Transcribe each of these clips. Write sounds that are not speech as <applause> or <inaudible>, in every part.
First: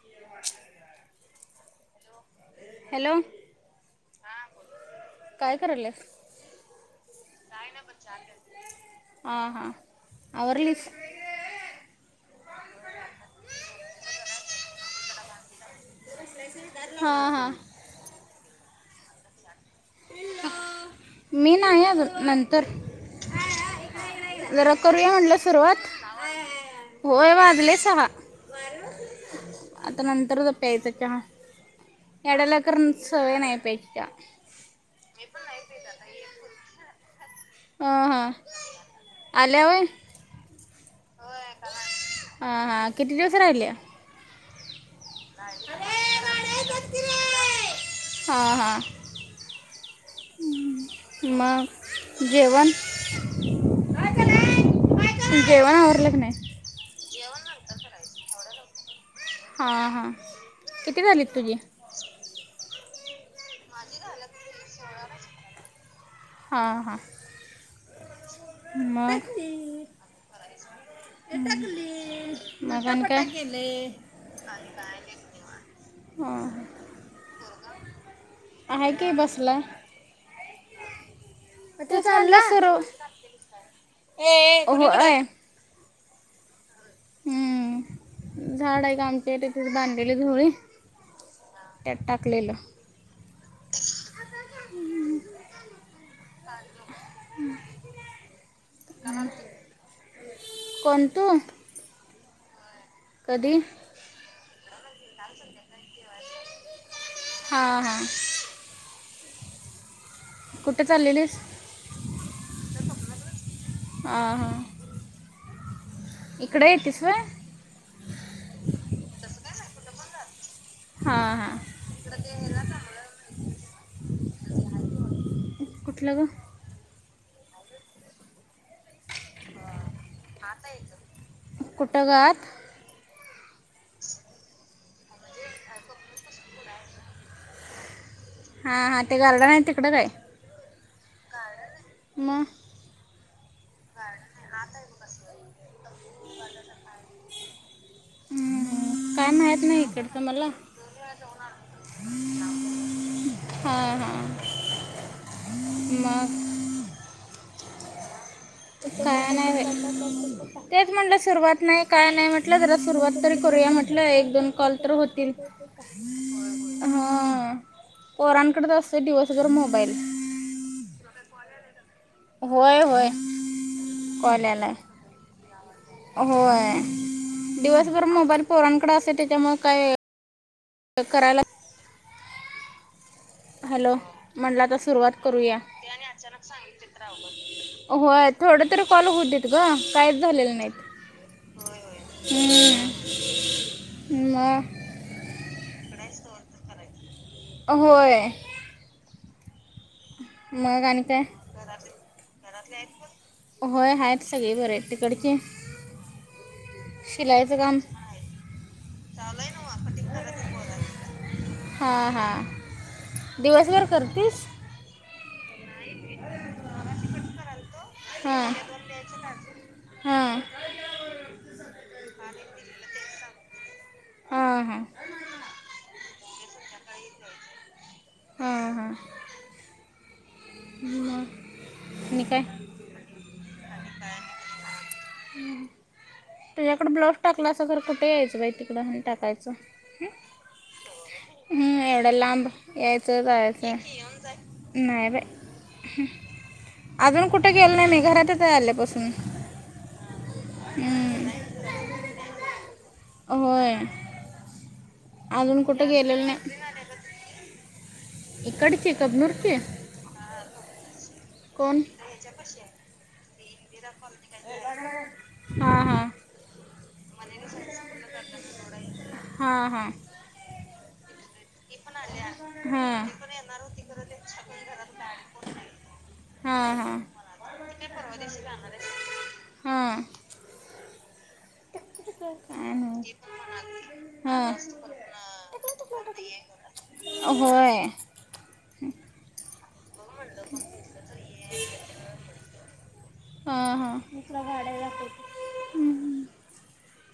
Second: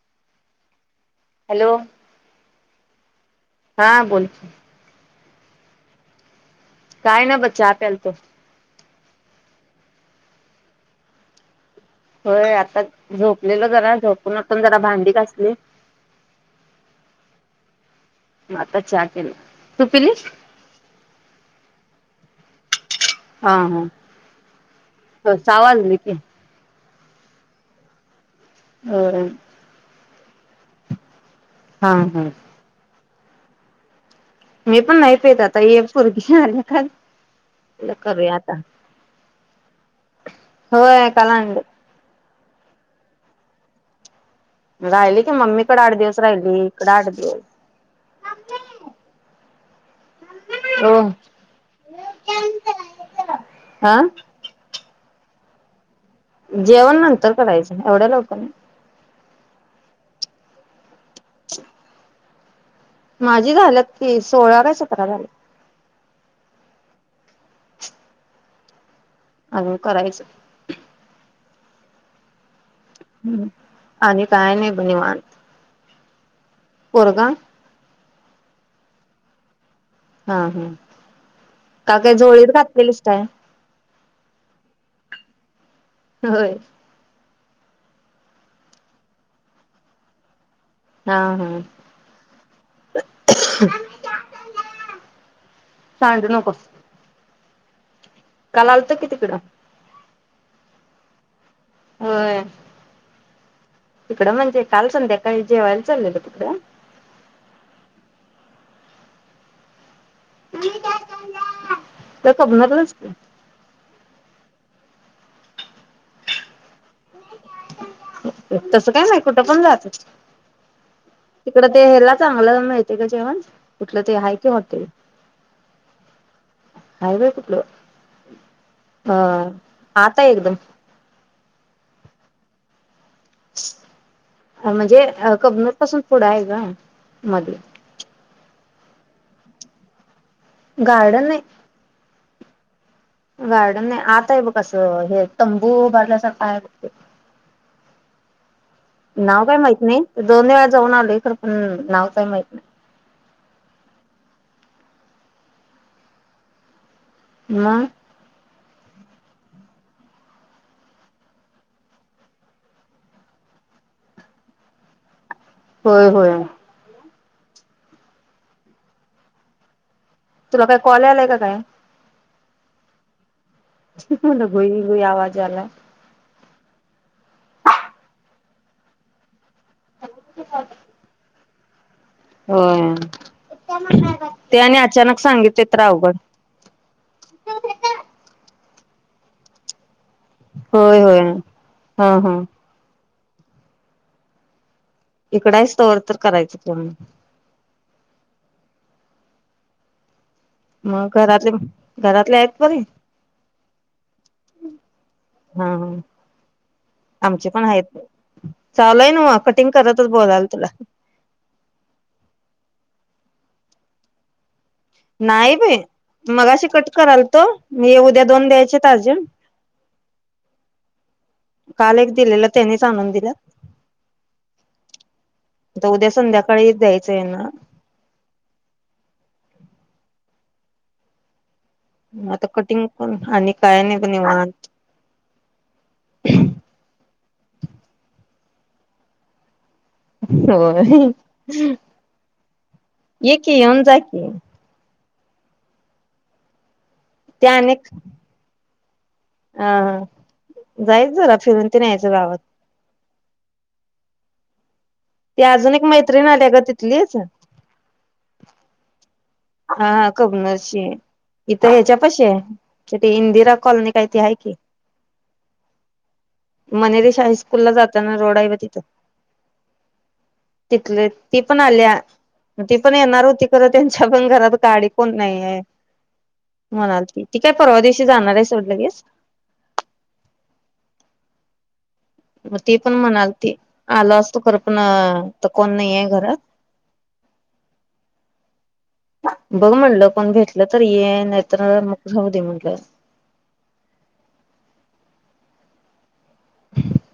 <unintelligible> Hello hello. हा बोलकी काय कराल्यास? काय ना ब चहा प्यालतो हा हा. आवरलीस? होय आता झोपलेलो जरा झोपून ओटुन जरा भांडी घासली. हा हा. म आता चा केला. तू पिली मी नाही अजुन नंतर हा हा. जरा करूया म्हटलं सहा सुरुवात, वाजले की होय वाजले सहा. होय आता नंतर प्यायचा चहा हा हा एवढ्या लवकर सवय नाही प्यायची चहा. मी पण नाही पेत आता, एक पुरगी आल्या काल म्हणलं हां हां करूया आता. आल्या व्हय? होय काल आणलं. ह हा कितीे दिवसा राहिल्या? राहिली की मम्मीकडे आठ दिवस राहिली इकडं आठ दिवस. हां हां हो मग जेवन. हा जेवणं आवरलं? की नाही जेवण नंतर करायचं एवढ्या लवकर नाही. हा हा किती झालीत तुझी? माझी झाल्यात की सोळा काय सतरा झाल्यात. हां हां मग. अजुन करायचंय. मग आणि काय? आणि काय नाही ब निवांत <unintelligible> पोरगा आहे की बसलाय. हा हा. का काय झोळीत घातलेलीस काय <inaudible> होय. हम्म झाड आहे का आमचे इथं तिथं बांधलेली झोळी. हा हा. त्यात टाकलेलं सांडु नकोस. काल आलंत कि तिकडं. कोण तू? होय. कधी? तिकडं म्हणजे काल संध्याकाळी जेवायला चाल्लेलो तिकडं. हा हा. चाललेलीस त्या कबणातरच की. हां हां इकडे येतीस होय? तसं काय नाही कुठं पण जाते. हा. तिकड ते ह्याला चांगलं मिळतंय गं जेवण, कुठलं ते हाय की हाॅटेल. कुठलं ग? हाय बाई कुठलं, अ आत हाय एकदम. कुठं ग आत? म्हणजे कबनूर पासून पुढं आहे ग मध्ये हा हा ते गार्डन आहे तिकडं काय? गार्डन नाही. मग.. गार्डन नाही आत आहे बग असं हे तंबू बांधल्यासारखा आहे बग. हम्म.. काय नाव काही माहीत माहित इकडचं नाही मला दोन वेळा जाऊन आले खरं पण नाव त माहित नाही. हां हां मग. म काय नाही तेच म्हटलं सुरुवात नाही काय नाही म्हटलं जरा सुरुवात तरी करू. या म्हटलं एक दोन कॉल तर होतील. होय होय. पोरांकडच असतय दिवसभर मोबाईल. तुला काय कॉल आलाय का काय? होय होय. कॉल आलाय गोई गई आवाज आलाय. होय दिवसभर मोबाईल पोरांकड असतोय त्याच्यामुळ काय करायला होय हॅलो ते म्हटलं आता आणि सुरुवात अचानक करूया सांगितलेे तर अवघड होय थोड तर कॉल होवू देत ग काहीच झालेलं नाहीत होय होय होय हा हा होय हम्म म इकड आहेस तोवर तर करायचं तु होय. आणि मग काय घरातले घरातले आहेत बरी होय आहेत सगळे बरे आहेत तिकडचे हा हा आमचे शिलाईचं पण काम आहेत चालू हाय नव कटिंग करतच बोलालोय तुला हा हा दिवसभर करतीस नाही बाई मगाशी कट करालतो मी उद्या हे दोन हां द्यायचे आहेत अर्जंट हां काल एक दिलेलं त्यानीच आणून दिलं. हां हां आता उद्या संध्याकाळी द्यायचं आहे ना हा हा मग आणि काय आता कटिंग आणि काय नाही बघ निवांत तुझ्याकडं ब्लाऊज टाकला अस तर कुठे यायचं बाई तिकड टाकायचं. होय. हम् एवढ्या लांब यायचं जायचं ये की येऊन जा की नाही बाई <inaudible> अजून ते कुठं गेलो नाही अनेक मी घरातच आहे आल्यापासून अ जायच हं. जरा फिरून तेन यायचं गावात होय. ती अजून एक कुठं गेलेलं मैत्रिण आलीया ग नाही तिथलीच इकडची कबनूरची हा कबनूरची इथं कोण ह्याच्या पाशी हाय इथं इंदिरा कॉलनी काय ते हाय की हां हां मनेरे शाळे स्कूलला जाताना रोड आहे बग तिथं हा. ती पण आलीया ती पण येणार होती खर त्यांच्या पण घरात गाडी कोण नाही आहे. हां हां म्हणाल त ती काय परवा दिवशी जाणार आहे सड लगेच हा मग ती पण नाही म्हणाल त आलो असतो हां खर पण त कोण नाही आहे घरात होय. बघ म्हटलं पण भेटलं तररी ये नाहीतर मगऊ दे म्हटलं. हा हा वा ह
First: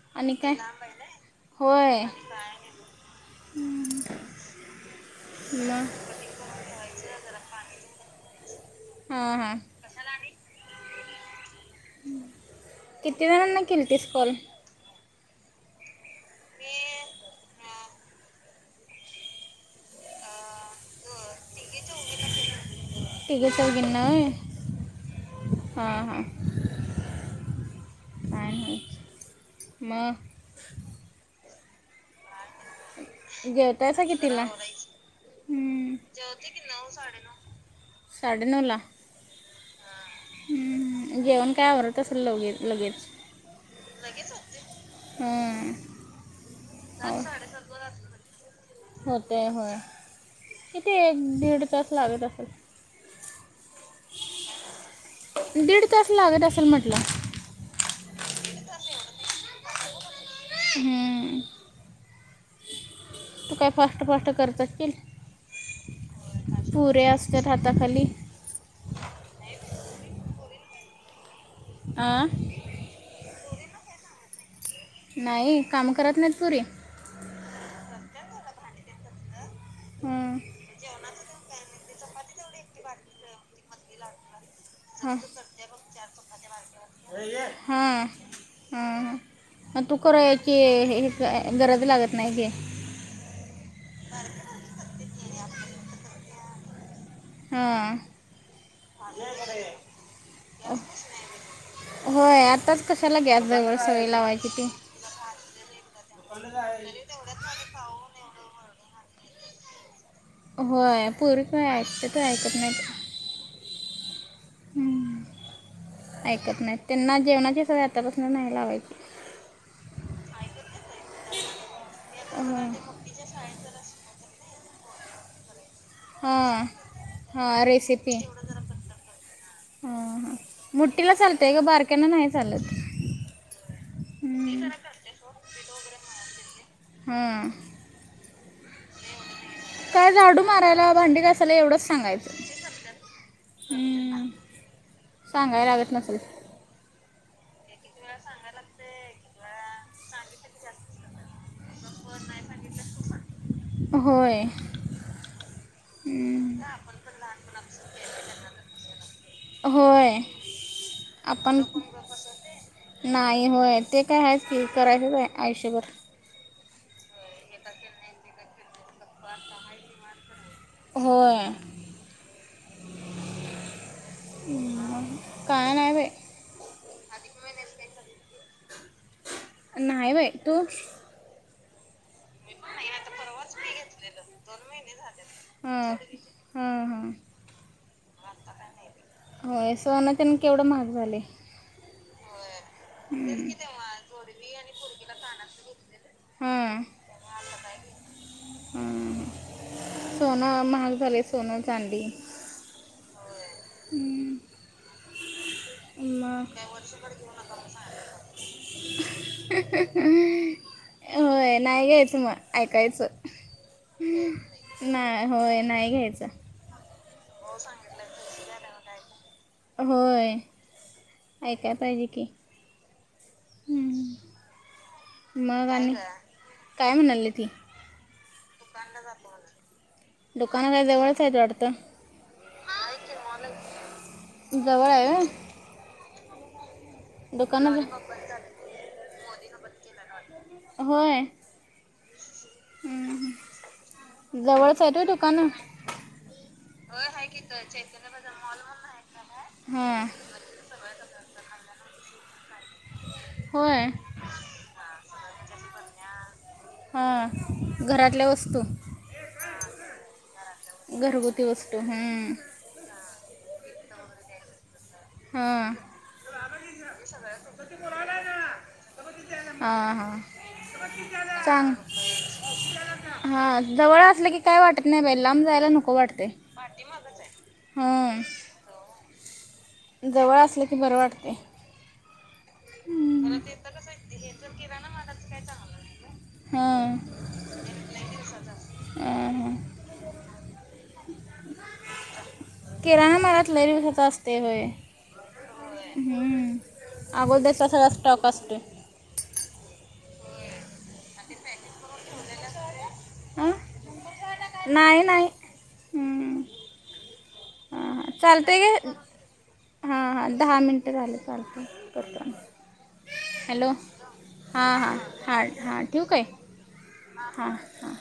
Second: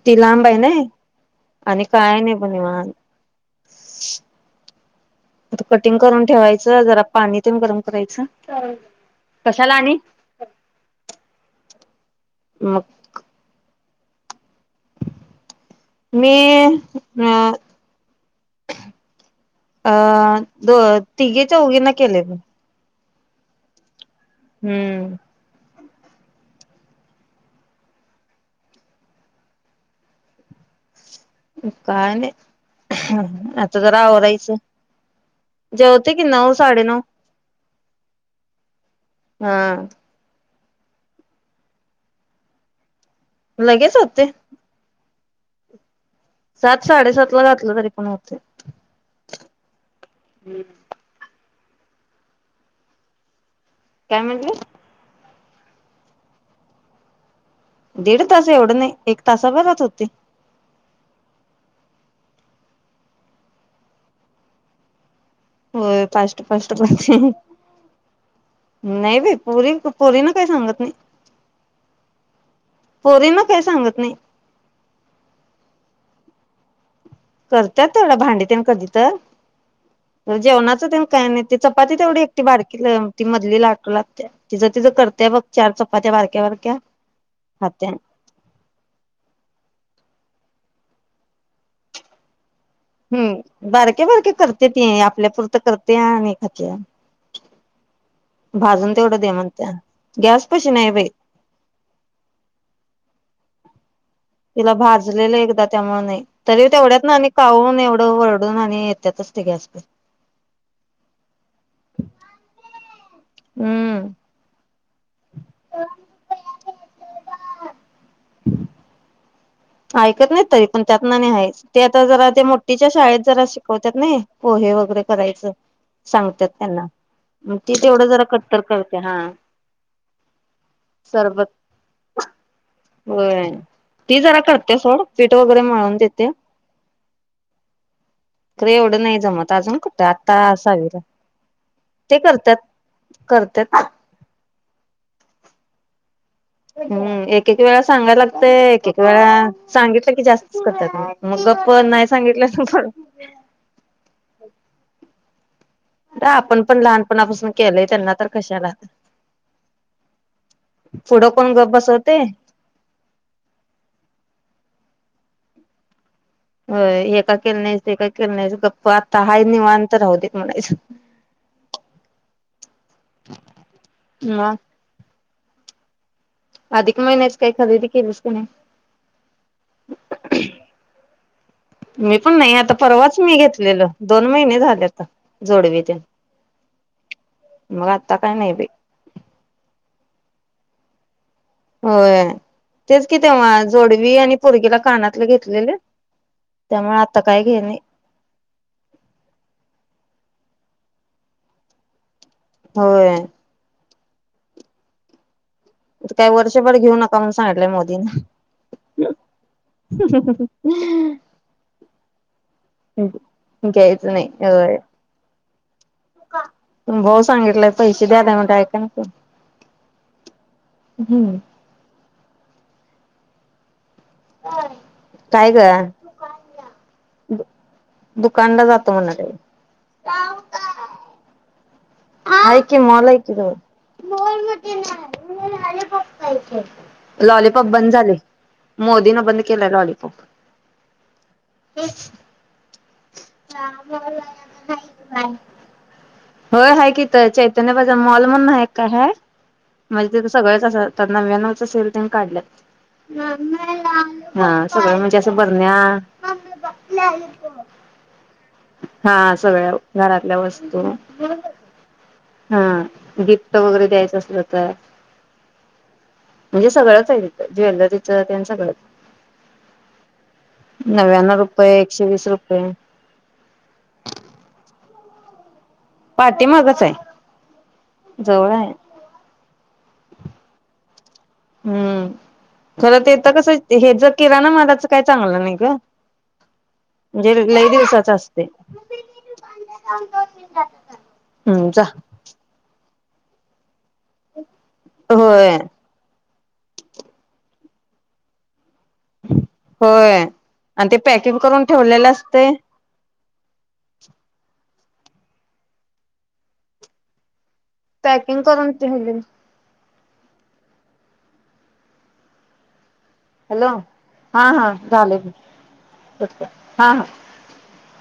ती लांब आहे ना आणि काय नाही बघ निवांत ह कटिंग करून ठेवायचं जरा पाणी ते गरम करायचं. हां हां कशाला आणि मग किती जण ना किलती स्कॉल मी अ अं द तिघेच्या उघीना केले म तिघा चावगीनं व्हय. हम्म. हा हा. आणि मग काे आत तरा जेवतायसा कितीला ओरयस. जो हं, ते किना व साडे नव साडे नला हम. हम्म घेऊन काय आडत असेल लगे लगेच लगेच होते. हम. सात साडेसात ला घातलं तरी पण होते. इथे एक दीड तास लागत असेल. काय म्हटलं. दीड तास लागत असेल म्हटलं. दडेड ताास एवढने एक तासा बघ तोते. हम्म. तू काय फास्ट फास्ट करतात कील हो फस्ट फस्ट. हाताखाली नाही बाई पुरी पुोरी ना काही सांगत नाही. आ. काय सांगत नाही. नाही काम करत नाहीत पुरी करतात तेवढं भांडी त्यांन कधी तर हं. जेवणाचं त्या काही नाहीच. पती तेवढ. ती बारकी ती मधली लाक ला तिचं तिझं हं. करतेय बघ चार चपात्या बारक्या बारक्या हा खात्या हा ह तू करायची हे गरज लागत नाही घे. हम्म बारके बारके करते ती आपल्यापुरतं करते आणि एखाात हां भाजून तेवढं दे म्हणत गॅस पशी नाही बाई होय आताच कशाला गे जवळ सवय लावायची ती तिला भाजलेलं एकदा त्यामुळे नाही तरी तेवढ्यात ना काऊून एवढं वरडून आणि येत. त्यातच ते गेसते. हो पूरऐकतत ऐकत नाही. हम्म. हम्म ऐकत नाही त्यांना जेवणाचे सगळ आतापासून नाही लावायचे. ऐकत नाही तरी पण त्यात ना नाही आहे ते आता जरा ते होय मोठीच्या शाळेत जरा शिकवतात नाही. पोहे वगैरे करायचं. सांगतात हां त्यांना मग हां ते ती तेवढं रेसिपी जरा कट्टर करते हा. हां हां मोठीला सरबत चालतंय ग बारक्यानं नाही चालत होय ते जरा हम्म. करते सोड पीठ वगैरे मळून देते. हां खरं एवढं नाही जमत अजून कत काय आता झाडू मारायला सहावीत आहै भांडी घासायला एवढंच ते सांगायचं करतात. करत्यात. सांगाय लागत नसेल. हम्म एक एक वेळा सांगायला लागत एक वेळा सांगितलं की जास्तच करतात मग ग. पण नाही सांगितलं पण होय आ आपण हम्म. पण लहानपणापासून केलंय त्यांना तर कशाला होय पुढं कोण आपण गबसवते. नाही होय ते काय आहे की करायचं काय आयुष्यभर हो एका केळ नाहीस एका केळ नाहीस गप्प आत्ता हा निवांतर राह दे. हो. ह कान आहेवेे अधिक महिन्याच काही खरेदी केलीस कि नाही नाही बाैइ तो मी पण नाही आता परवाच मी घेतलेल दोन महिने झाले आता जोडवी ते हां हां हां मग आता काय नाही भे होय सो ना त्यांना केवढं महाग झाले हो तेच कि तेव्हा जोडवी आणि परगीला कानातले घेतलेले त्यामुळे आता काय घेल हम सोनं महाग झाले सोनं चांदी होय हम्म काही वर्षभर घेऊ नका म्हण सांगितलंय मोदीने <unintelligible> होय नाही घच मग ऐकायच घ्यायचं होय नाही हो नाही घ्यायचं भाऊ सांगितलंय पैसे द्याला म्हट ऐका ना होय हम्म ऐकायला पाहिजे की हम्म. कायग मग आणि काय म्हणाली ती दुकानला जातो म्हणाले दुकान काय जवळचयत वाटतं काय केव्हा मॉल मध्ये जवळ आहे व्हय? नाय लॉलिपॉप दुकानं बंद झाले ज- मोदीने बंद केलाय लॉलपॉप होय हम्म. ह जवळच आहेत व्हय दुकानं बाय होय आहे किथ चैतन्यबाज मॉल म्हण नाही काय हय हां म्हणजे तिथं सगळंच अस नव्यानवच असेल काढ होय हा सगळ म्हणजे असं बरण्या हा घरातल्या वस्त हा सगळ्या घरातल्या वस्तू घरगुती वस्तू हां हा गिफ्ट वगैरे द्यायचं असल तर हा म्हणजे सगळंच आहे तिथं ज्वेलरीच त्यांन सगळंच हां हां नव्यान्णव सांग रुपये एकशे वीस रुपये हा जवळ असलं की काय वाटत नाही बाई लांब जायला नुकत पाठीमागच हां आहे जवळ आहे जवळ असलं की बरं वाटते हम्म खर तेेत कसं हे ज किरा ना मादााचं काय चांगलं नाही का हां हां, म्हणजे लई दिवसाच असते हां. हम्म जा किराणा मलात लइ होत असते हो होय अगोदर चा सगळा स्टॉक असतोय होय आणि ते पॅकिंग करून ठेवलेलं असते हां <inaudible> नाही नाहीय पॅकिंग करून ती दि हां हां दहा मिनटं झाले चालत करताना हॅलो हा हा ह हा ठठीवक आहे हा हा